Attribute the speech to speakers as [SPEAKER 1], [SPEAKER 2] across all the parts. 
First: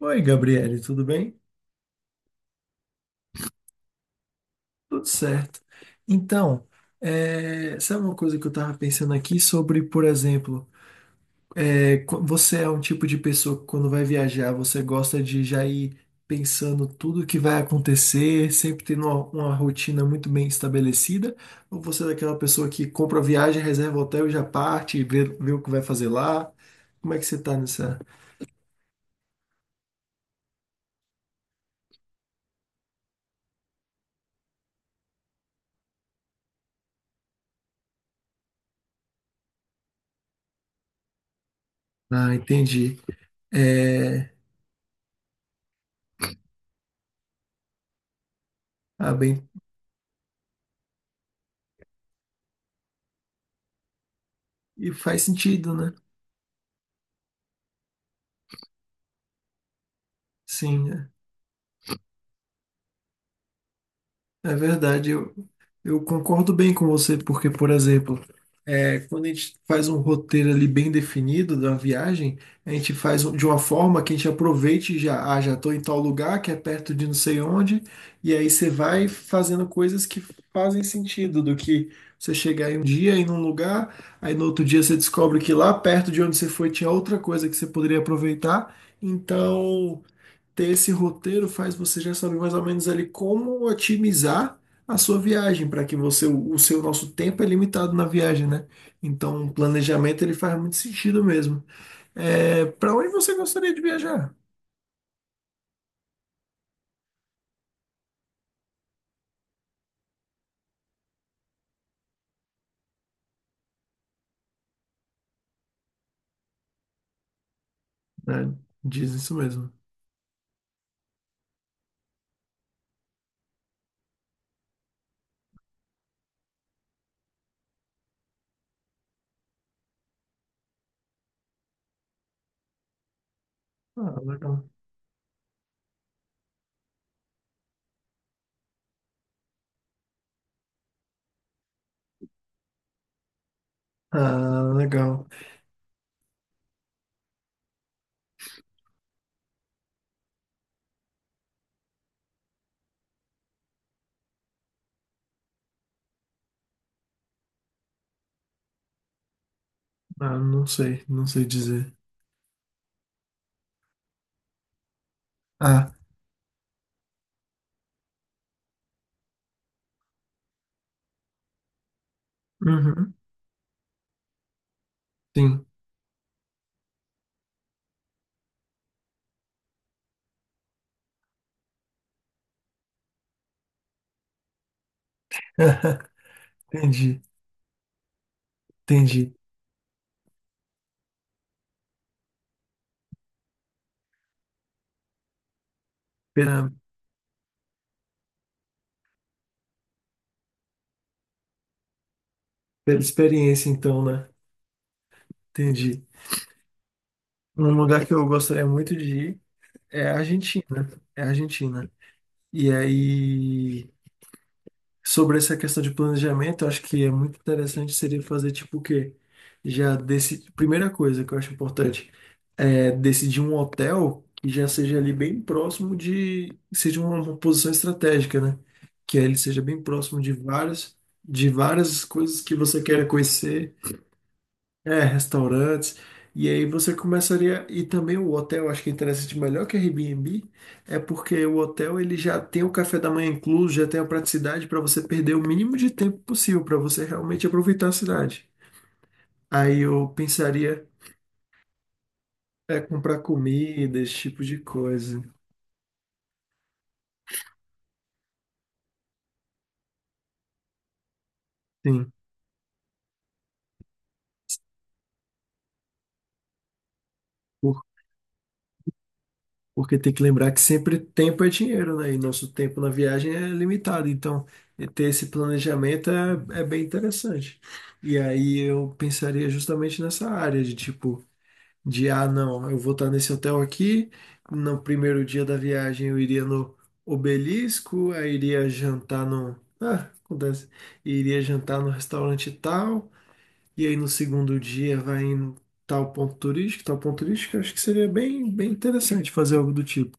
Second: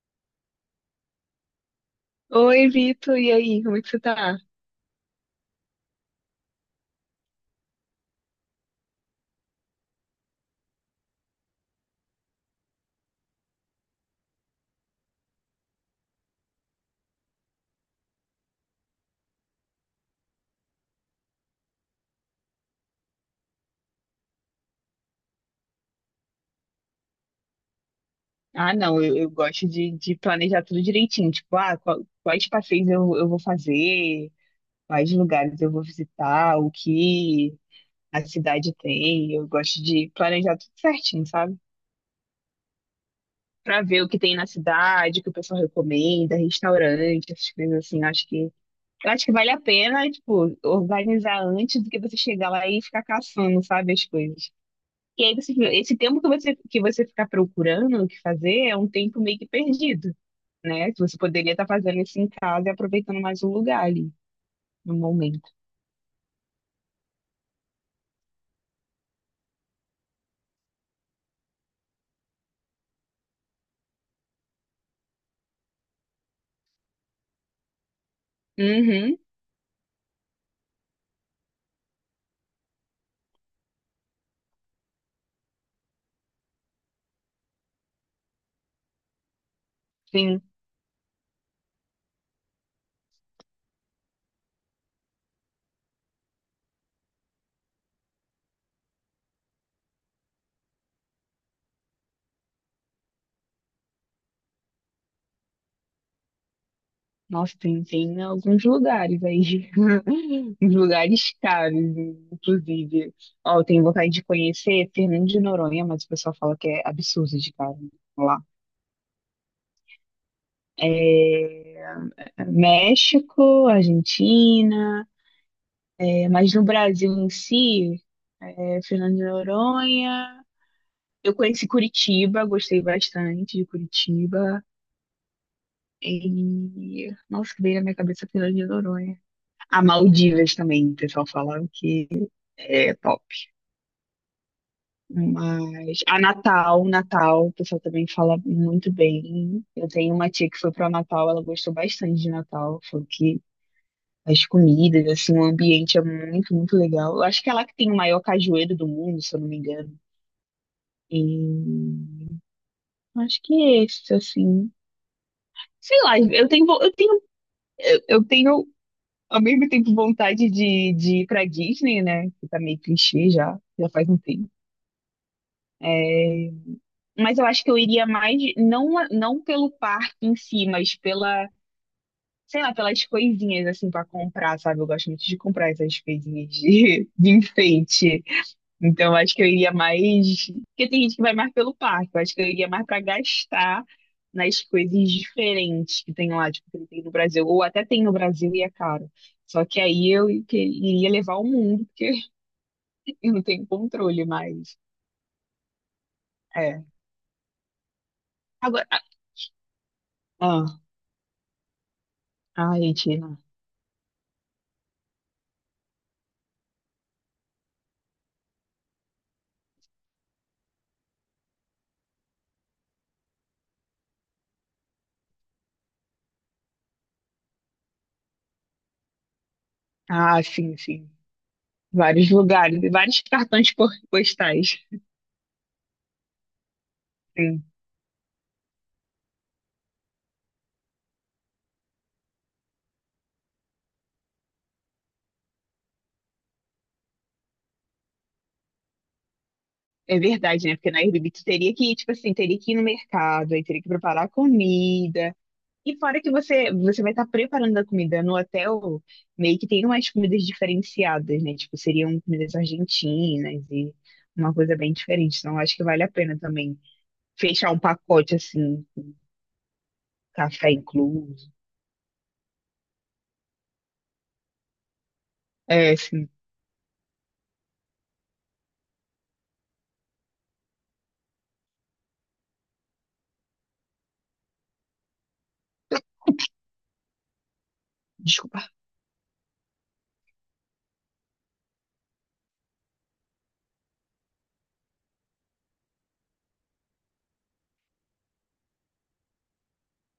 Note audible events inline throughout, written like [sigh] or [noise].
[SPEAKER 1] Oi, Gabriele, tudo bem?
[SPEAKER 2] Oi, Vitor, e aí, como é que você tá?
[SPEAKER 1] Tudo certo. Então, sabe uma coisa que eu estava pensando aqui sobre, por exemplo, você é um tipo de pessoa que quando vai viajar, você gosta de já ir pensando tudo o que vai acontecer, sempre tendo uma rotina muito bem estabelecida? Ou você é daquela pessoa que compra a viagem, reserva o hotel e já parte, e vê o que vai fazer lá? Como é que você está nessa?
[SPEAKER 2] Ah, não, eu gosto de planejar tudo direitinho. Tipo, ah, quais passeios eu vou fazer, quais lugares eu vou visitar, o que a cidade tem. Eu gosto de planejar tudo certinho, sabe?
[SPEAKER 1] Ah, entendi.
[SPEAKER 2] Pra ver o que
[SPEAKER 1] É,
[SPEAKER 2] tem na cidade, o que o pessoal recomenda, restaurante, essas coisas assim. Eu
[SPEAKER 1] ah,
[SPEAKER 2] acho que
[SPEAKER 1] bem,
[SPEAKER 2] vale a pena, tipo, organizar antes do que você chegar lá e ficar caçando, sabe, as coisas.
[SPEAKER 1] e faz
[SPEAKER 2] E aí você,
[SPEAKER 1] sentido, né?
[SPEAKER 2] esse tempo que você ficar procurando o que fazer é um tempo meio que perdido,
[SPEAKER 1] Sim,
[SPEAKER 2] né? Que
[SPEAKER 1] é.
[SPEAKER 2] você poderia estar fazendo isso em casa e aproveitando mais o lugar ali,
[SPEAKER 1] É
[SPEAKER 2] no
[SPEAKER 1] verdade, eu,
[SPEAKER 2] momento.
[SPEAKER 1] eu concordo bem com você, porque, por exemplo, quando a gente faz um roteiro ali bem definido da viagem, a gente de uma forma que a gente aproveite e já, ah, já estou em tal lugar, que é perto de não sei onde, e aí você vai
[SPEAKER 2] Uhum,
[SPEAKER 1] fazendo coisas que fazem sentido, do que você chegar em um dia em um lugar, aí no outro dia você descobre que lá perto de onde você foi tinha outra coisa que você poderia aproveitar, então
[SPEAKER 2] sim.
[SPEAKER 1] ter esse roteiro faz você já saber mais ou menos ali como otimizar a sua viagem, para que você, o seu nosso tempo é limitado na viagem, né? Então, o planejamento ele faz muito sentido mesmo. É, para onde você gostaria de viajar?
[SPEAKER 2] Nossa, tem alguns lugares aí. [laughs] Uns lugares caros, inclusive. Ó, eu tenho vontade de conhecer Fernando de Noronha, mas o pessoal fala que é absurdo de caro
[SPEAKER 1] É,
[SPEAKER 2] lá.
[SPEAKER 1] diz isso mesmo.
[SPEAKER 2] É, é, México, Argentina. É, mas no Brasil em si, é, Fernando de Noronha, eu conheci Curitiba, gostei bastante de
[SPEAKER 1] Ah,
[SPEAKER 2] Curitiba.
[SPEAKER 1] legal.
[SPEAKER 2] E, nossa, que veio na minha cabeça Fernando de Noronha. A Maldivas também, o pessoal falava que é top.
[SPEAKER 1] Ah, legal.
[SPEAKER 2] Mas a Natal, Natal, o pessoal também fala muito bem. Eu tenho uma tia que foi para Natal, ela gostou bastante de Natal, falou que as comidas, assim, o ambiente é muito, muito legal. Eu acho que é lá que tem o maior cajueiro do mundo, se eu não me engano.
[SPEAKER 1] Ah, não sei,
[SPEAKER 2] E
[SPEAKER 1] não sei dizer.
[SPEAKER 2] acho que é esse, assim.
[SPEAKER 1] Ah,
[SPEAKER 2] Sei lá, eu tenho ao mesmo tempo vontade de ir pra Disney, né? Que tá meio
[SPEAKER 1] uhum,
[SPEAKER 2] clichê já, já faz um tempo.
[SPEAKER 1] sim.
[SPEAKER 2] Mas eu acho que eu iria mais, não pelo parque em si, mas pela, sei lá, pelas coisinhas, assim, pra comprar, sabe? Eu gosto muito de comprar essas
[SPEAKER 1] [laughs]
[SPEAKER 2] coisinhas de, [laughs]
[SPEAKER 1] Entendi,
[SPEAKER 2] de enfeite. Então, eu
[SPEAKER 1] entendi.
[SPEAKER 2] acho que eu iria mais. Porque tem gente que vai mais pelo parque. Eu acho que eu iria mais para gastar nas coisas diferentes que tem lá, tipo,
[SPEAKER 1] Pela,
[SPEAKER 2] que não tem no Brasil. Ou até tem no Brasil e é caro. Só que aí eu iria levar o mundo, porque
[SPEAKER 1] pela
[SPEAKER 2] [laughs] eu não tenho
[SPEAKER 1] experiência, então,
[SPEAKER 2] controle
[SPEAKER 1] né?
[SPEAKER 2] mais.
[SPEAKER 1] Entendi.
[SPEAKER 2] É.
[SPEAKER 1] Um lugar que eu gostaria muito
[SPEAKER 2] Agora.
[SPEAKER 1] de ir. É a
[SPEAKER 2] Ah,
[SPEAKER 1] Argentina, é a Argentina. E
[SPEAKER 2] ah, Argentina.
[SPEAKER 1] aí, sobre essa questão de planejamento, eu acho que é muito interessante seria fazer tipo o quê? Já desse, primeira coisa que eu acho importante é decidir um hotel que já seja ali bem próximo de, seja uma posição estratégica, né? Que aí ele seja bem próximo de
[SPEAKER 2] Ah, sim, sim.
[SPEAKER 1] de várias
[SPEAKER 2] Vários
[SPEAKER 1] coisas que
[SPEAKER 2] lugares,
[SPEAKER 1] você quer
[SPEAKER 2] vários
[SPEAKER 1] conhecer
[SPEAKER 2] postais.
[SPEAKER 1] é, restaurantes. E aí você
[SPEAKER 2] Sim.
[SPEAKER 1] começaria. E também o hotel, acho que é interessante, melhor que Airbnb, é porque o hotel ele já tem o café da manhã incluso, já tem a praticidade para você perder o mínimo de tempo possível, para você realmente aproveitar a cidade. Aí eu
[SPEAKER 2] É verdade, né?
[SPEAKER 1] pensaria
[SPEAKER 2] Porque na Airbnb tu teria que ir, tipo assim, teria que ir
[SPEAKER 1] é
[SPEAKER 2] no
[SPEAKER 1] comprar
[SPEAKER 2] mercado, aí teria que
[SPEAKER 1] comida, esse
[SPEAKER 2] preparar
[SPEAKER 1] tipo de coisa.
[SPEAKER 2] comida. E fora que você vai estar preparando a comida no hotel, meio que tem umas comidas diferenciadas, né? Tipo,
[SPEAKER 1] Sim.
[SPEAKER 2] seriam comidas argentinas e uma coisa bem diferente. Então, eu acho que vale a pena também fechar um pacote assim,
[SPEAKER 1] Porque tem que lembrar que
[SPEAKER 2] café
[SPEAKER 1] sempre tempo é
[SPEAKER 2] incluso.
[SPEAKER 1] dinheiro, né? E nosso tempo na viagem é limitado. Então, e ter esse
[SPEAKER 2] É,
[SPEAKER 1] planejamento
[SPEAKER 2] assim,
[SPEAKER 1] é bem interessante. E aí eu pensaria justamente nessa área de tipo, de ah, não, eu vou estar nesse hotel aqui. No primeiro dia da viagem eu iria no Obelisco, aí iria
[SPEAKER 2] desculpa.
[SPEAKER 1] jantar no. Ah, acontece. Iria jantar no restaurante tal. E aí no segundo dia vai em tal ponto turístico, tal ponto turístico. Eu acho que seria bem interessante fazer algo do tipo.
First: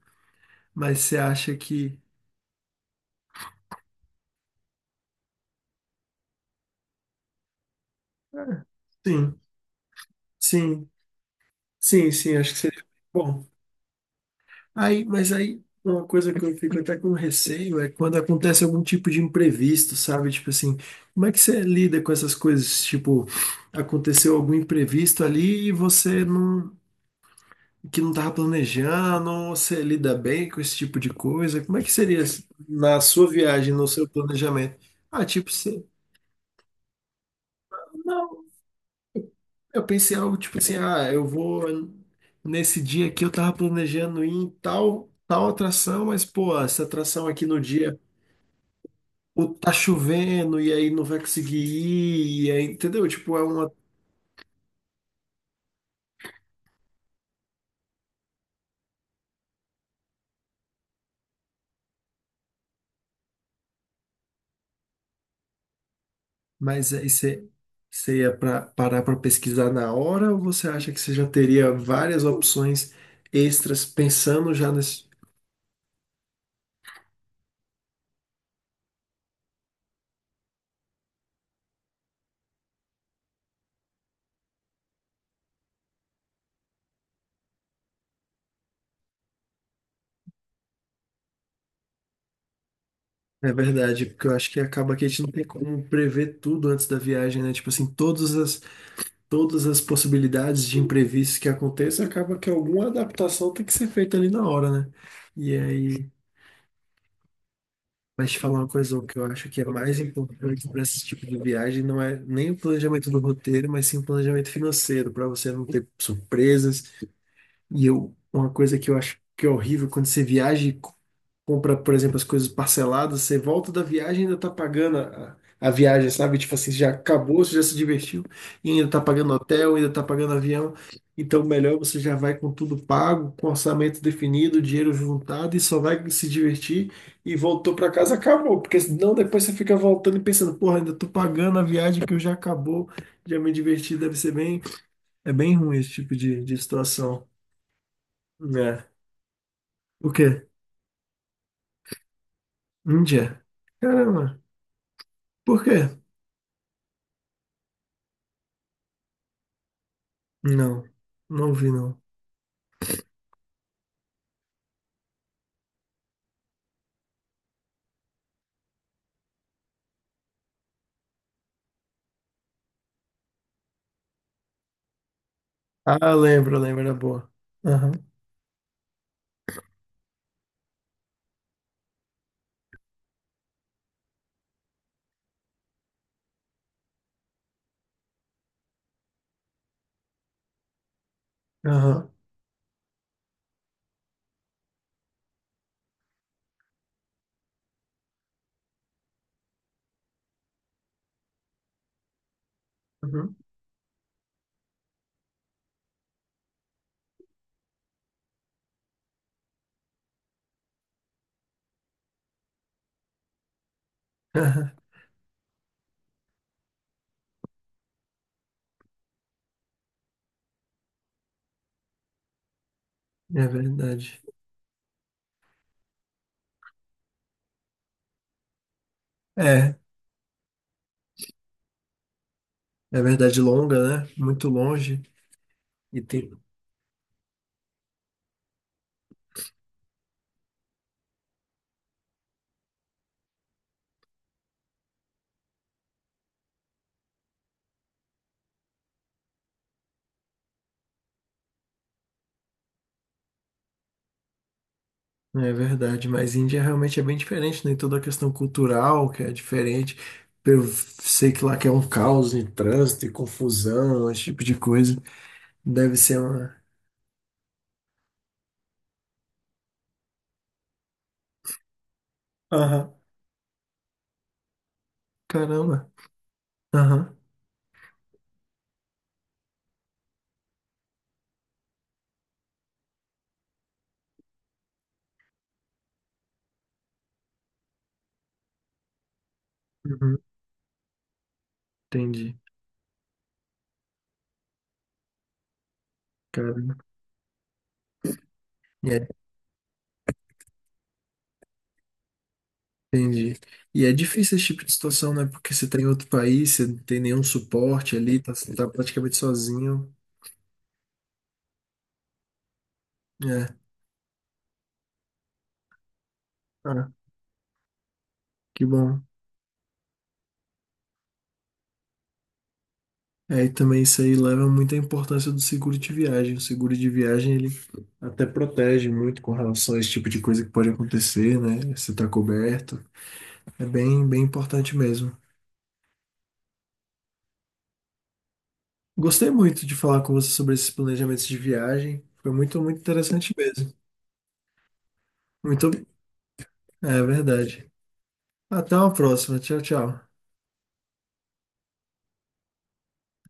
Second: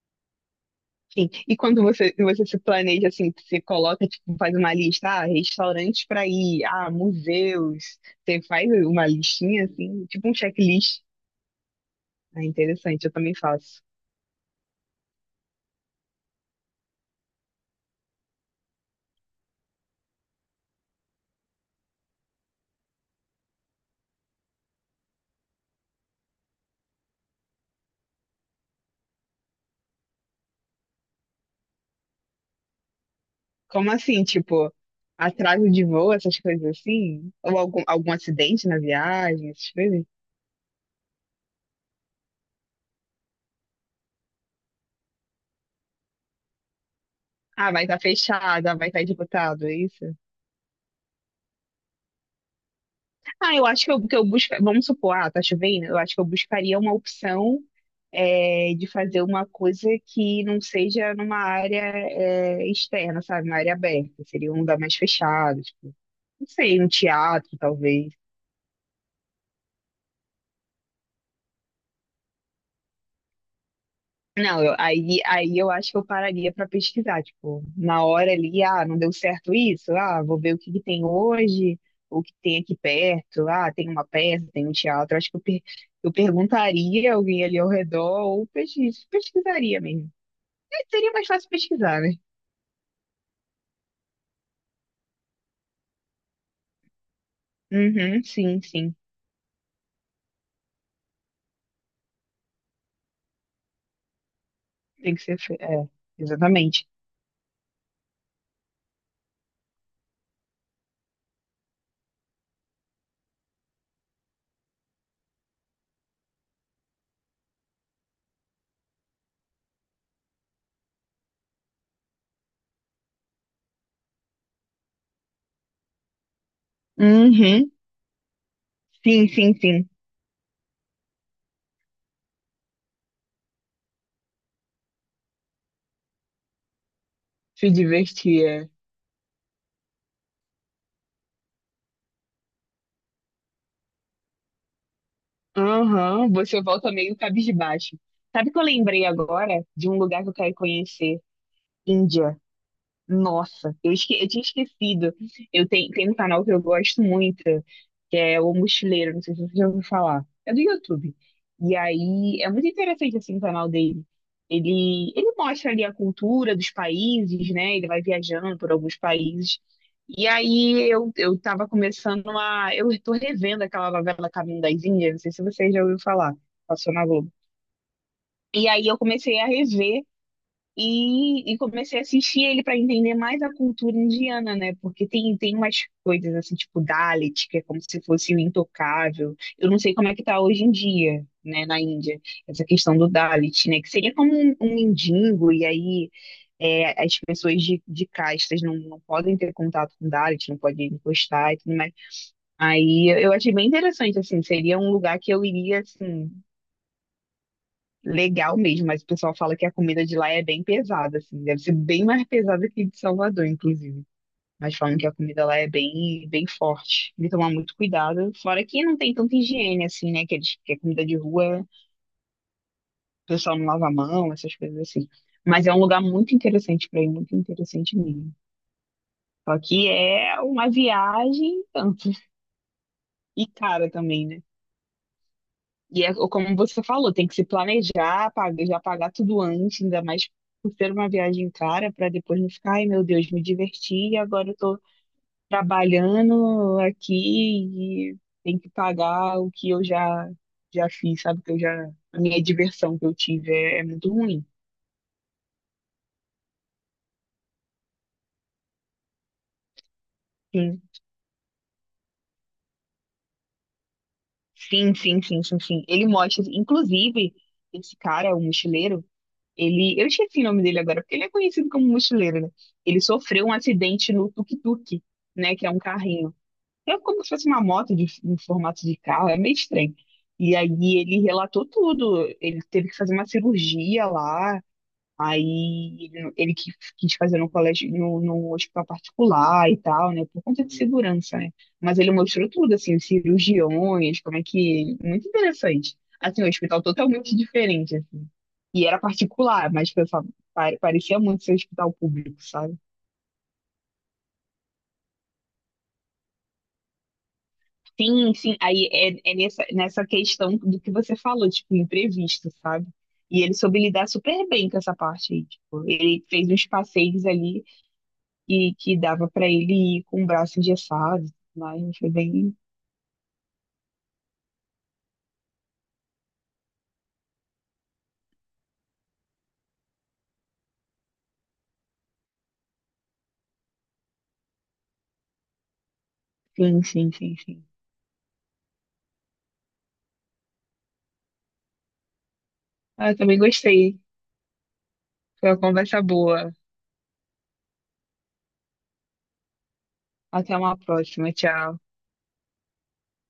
[SPEAKER 1] Mas você
[SPEAKER 2] Enfim,
[SPEAKER 1] acha
[SPEAKER 2] e quando
[SPEAKER 1] que.
[SPEAKER 2] você se planeja assim, você coloca, tipo, faz uma lista, ah, restaurantes para ir, ah, museus. Você
[SPEAKER 1] Ah,
[SPEAKER 2] faz uma
[SPEAKER 1] sim,
[SPEAKER 2] listinha assim, tipo um
[SPEAKER 1] sim,
[SPEAKER 2] checklist.
[SPEAKER 1] sim, sim,
[SPEAKER 2] É
[SPEAKER 1] acho que seria
[SPEAKER 2] interessante, eu também
[SPEAKER 1] bom.
[SPEAKER 2] faço.
[SPEAKER 1] Aí, uma coisa que eu fico até com receio é quando acontece algum tipo de imprevisto, sabe? Tipo assim, como é que você lida com essas coisas? Tipo, aconteceu algum imprevisto ali e você não, que não estava planejando, ou você lida bem com esse tipo de coisa? Como é que seria na sua viagem, no
[SPEAKER 2] Como
[SPEAKER 1] seu
[SPEAKER 2] assim? Tipo,
[SPEAKER 1] planejamento? Ah, tipo,
[SPEAKER 2] atraso de
[SPEAKER 1] você.
[SPEAKER 2] voo, essas coisas assim? Ou algum
[SPEAKER 1] Não.
[SPEAKER 2] acidente na viagem, essas
[SPEAKER 1] Eu
[SPEAKER 2] coisas?
[SPEAKER 1] pensei algo tipo assim, ah, eu vou nesse dia aqui eu tava planejando ir em tal atração, mas pô, essa atração aqui no
[SPEAKER 2] Ah, vai
[SPEAKER 1] dia
[SPEAKER 2] estar fechado, ah, vai estar
[SPEAKER 1] o
[SPEAKER 2] disputado
[SPEAKER 1] tá
[SPEAKER 2] é isso?
[SPEAKER 1] chovendo e aí não vai conseguir ir, e aí, entendeu? Tipo, é
[SPEAKER 2] Ah, eu
[SPEAKER 1] uma,
[SPEAKER 2] acho que eu busca... Vamos supor, ah, tá chovendo? Eu acho que eu buscaria uma opção é, de fazer uma coisa que não seja numa área é, externa, sabe? Uma área aberta. Seria um lugar mais fechado, tipo, não sei, um
[SPEAKER 1] mas aí
[SPEAKER 2] teatro, talvez.
[SPEAKER 1] você ia pra, parar para pesquisar na hora ou você acha que você já teria várias opções extras pensando
[SPEAKER 2] Não,
[SPEAKER 1] já
[SPEAKER 2] eu-
[SPEAKER 1] nesse
[SPEAKER 2] aí, aí eu acho que eu pararia para pesquisar, tipo, na hora ali, ah, não deu certo isso, ah, vou ver o que que tem hoje, o que tem aqui perto, ah, tem uma peça, tem um teatro, acho que eu, per- eu perguntaria a alguém ali ao redor ou pesquisaria mesmo. Mas seria mais fácil pesquisar, né?
[SPEAKER 1] É verdade, porque eu acho que acaba que a gente não tem como prever tudo antes da viagem, né? Tipo assim,
[SPEAKER 2] Uhum, sim, sim,
[SPEAKER 1] todas as possibilidades de imprevistos que aconteçam, acaba que alguma adaptação tem que ser feita ali na hora, né?
[SPEAKER 2] tem que ser,
[SPEAKER 1] E
[SPEAKER 2] fe- é,
[SPEAKER 1] aí,
[SPEAKER 2] exatamente.
[SPEAKER 1] mas te falar uma coisa, o que eu acho que é mais importante para esse tipo de viagem não é nem o planejamento do roteiro, mas sim o planejamento financeiro, para você não ter surpresas. Uma coisa que eu acho que é horrível quando você viaja compra, por exemplo, as coisas parceladas, você volta da viagem e ainda tá pagando a viagem, sabe? Tipo assim, já acabou, você já
[SPEAKER 2] Uhum,
[SPEAKER 1] se divertiu e ainda tá
[SPEAKER 2] sim,
[SPEAKER 1] pagando
[SPEAKER 2] sim,
[SPEAKER 1] hotel,
[SPEAKER 2] sim,
[SPEAKER 1] ainda tá pagando avião. Então, melhor você já vai com tudo pago, com orçamento definido, dinheiro juntado e só vai se divertir e
[SPEAKER 2] se
[SPEAKER 1] voltou para casa,
[SPEAKER 2] divertir,
[SPEAKER 1] acabou.
[SPEAKER 2] é.
[SPEAKER 1] Porque senão depois você fica voltando e pensando, porra, ainda tô pagando a viagem que eu já acabou, já me diverti, deve ser bem. É bem ruim esse tipo
[SPEAKER 2] Aham,
[SPEAKER 1] de
[SPEAKER 2] você volta meio
[SPEAKER 1] situação.
[SPEAKER 2] cabisbaixo. Sabe que eu
[SPEAKER 1] É.
[SPEAKER 2] lembrei agora de um
[SPEAKER 1] O
[SPEAKER 2] lugar que eu
[SPEAKER 1] quê?
[SPEAKER 2] quero conhecer? Índia.
[SPEAKER 1] Índia?
[SPEAKER 2] Nossa, eu
[SPEAKER 1] Caramba.
[SPEAKER 2] tinha esquecido.
[SPEAKER 1] Por quê?
[SPEAKER 2] Tem um canal que eu gosto muito, que é O Mochileiro, não sei se você já ouviu falar. É do
[SPEAKER 1] Não,
[SPEAKER 2] YouTube.
[SPEAKER 1] não vi
[SPEAKER 2] E
[SPEAKER 1] não.
[SPEAKER 2] aí é muito interessante assim o canal dele. Ele mostra ali a cultura dos países, né? Ele vai viajando por alguns países. E aí eu tava começando a. Eu tô revendo aquela novela Caminho das Índias, não sei se você já ouviu
[SPEAKER 1] Ah,
[SPEAKER 2] falar,
[SPEAKER 1] lembro, lembro, era
[SPEAKER 2] passou na
[SPEAKER 1] boa.
[SPEAKER 2] Globo.
[SPEAKER 1] Aham,
[SPEAKER 2] E aí eu comecei a rever. E comecei a assistir ele para entender mais a cultura indiana, né? Porque tem umas coisas assim, tipo Dalit, que é como se fosse o intocável. Eu não sei como é que tá hoje em dia, né, na
[SPEAKER 1] aham,
[SPEAKER 2] Índia, essa questão do Dalit, né? Que seria como um mendigo, e aí é, as pessoas de castas não podem ter contato com Dalit, não podem encostar e tudo mais. Aí eu
[SPEAKER 1] uhum,
[SPEAKER 2] achei bem interessante, assim, seria um lugar que eu iria, assim legal mesmo, mas o pessoal fala que a comida de lá é bem pesada, assim, deve ser bem mais pesada que de Salvador, inclusive.
[SPEAKER 1] [laughs] aham.
[SPEAKER 2] Mas falam que a comida lá é bem, bem forte. Tem que tomar muito cuidado. Fora que não tem tanta higiene, assim, né? Que, eles, que a comida de rua, o
[SPEAKER 1] É
[SPEAKER 2] pessoal não lava a
[SPEAKER 1] verdade.
[SPEAKER 2] mão, essas coisas assim. Mas é um lugar muito interessante pra ir, muito interessante mesmo. Só
[SPEAKER 1] É,
[SPEAKER 2] que é uma viagem e tanto.
[SPEAKER 1] é verdade
[SPEAKER 2] E cara
[SPEAKER 1] longa, né?
[SPEAKER 2] também, né?
[SPEAKER 1] Muito longe. E
[SPEAKER 2] E é
[SPEAKER 1] tem...
[SPEAKER 2] como você falou, tem que se planejar, pagar, já pagar tudo antes, ainda mais por ser uma viagem cara, para depois não ficar, ai meu Deus, me diverti e agora eu tô trabalhando aqui e tem que pagar o que eu já fiz, sabe? Que eu já a minha diversão que eu tive é muito ruim.
[SPEAKER 1] É verdade, mas Índia realmente é bem diferente, né? Toda a questão cultural que é diferente. Eu sei que lá que é um caos em trânsito e confusão, esse tipo de
[SPEAKER 2] Sim,
[SPEAKER 1] coisa.
[SPEAKER 2] sim, sim, sim, sim, sim.
[SPEAKER 1] Deve
[SPEAKER 2] Ele
[SPEAKER 1] ser
[SPEAKER 2] mostra,
[SPEAKER 1] uma...
[SPEAKER 2] inclusive, esse cara, o mochileiro. Ele, eu esqueci o nome dele agora, porque ele é conhecido como mochileiro, né?
[SPEAKER 1] Aham,
[SPEAKER 2] Ele sofreu um acidente no tuk-tuk, né? Que é um
[SPEAKER 1] caramba.
[SPEAKER 2] carrinho. É
[SPEAKER 1] Aham,
[SPEAKER 2] como se fosse uma moto de, em formato de carro, é meio estranho. E aí ele relatou tudo. Ele teve que fazer uma cirurgia lá. Ele quis fazer no colégio, no hospital particular e tal,
[SPEAKER 1] uhum,
[SPEAKER 2] né? Por conta de segurança, né? Mas ele
[SPEAKER 1] entendi.
[SPEAKER 2] mostrou tudo, assim, os cirurgiões, como é que. Muito interessante. Assim, um
[SPEAKER 1] Caramba.
[SPEAKER 2] hospital totalmente diferente, assim. E era particular, mas pensava, parecia muito ser hospital público, sabe?
[SPEAKER 1] Entendi. E é difícil esse tipo de situação, né? Porque você tá em outro país, você não tem nenhum suporte ali,
[SPEAKER 2] Sim, sim.
[SPEAKER 1] tá
[SPEAKER 2] Aí
[SPEAKER 1] praticamente
[SPEAKER 2] é, é
[SPEAKER 1] sozinho.
[SPEAKER 2] nessa questão do que você falou, tipo, imprevisto, sabe? E ele
[SPEAKER 1] É,
[SPEAKER 2] soube lidar super bem com essa parte aí, tipo, ele fez uns
[SPEAKER 1] ah,
[SPEAKER 2] passeios ali
[SPEAKER 1] que
[SPEAKER 2] e que
[SPEAKER 1] bom.
[SPEAKER 2] dava pra ele ir com o braço engessado, mas foi bem.
[SPEAKER 1] É, e também isso aí leva muito à importância do seguro de viagem. O seguro de viagem, ele até protege muito com relação a esse tipo de coisa que pode acontecer, né? Você tá coberto. É bem importante mesmo.
[SPEAKER 2] Sim, sim, sim, sim.
[SPEAKER 1] Gostei muito de falar com você sobre esses planejamentos de viagem. Foi muito
[SPEAKER 2] Ah, eu
[SPEAKER 1] interessante
[SPEAKER 2] também
[SPEAKER 1] mesmo.
[SPEAKER 2] gostei. Foi uma
[SPEAKER 1] Muito,
[SPEAKER 2] conversa boa.
[SPEAKER 1] é verdade. Até uma próxima. Tchau, tchau.
[SPEAKER 2] Até uma próxima. Tchau.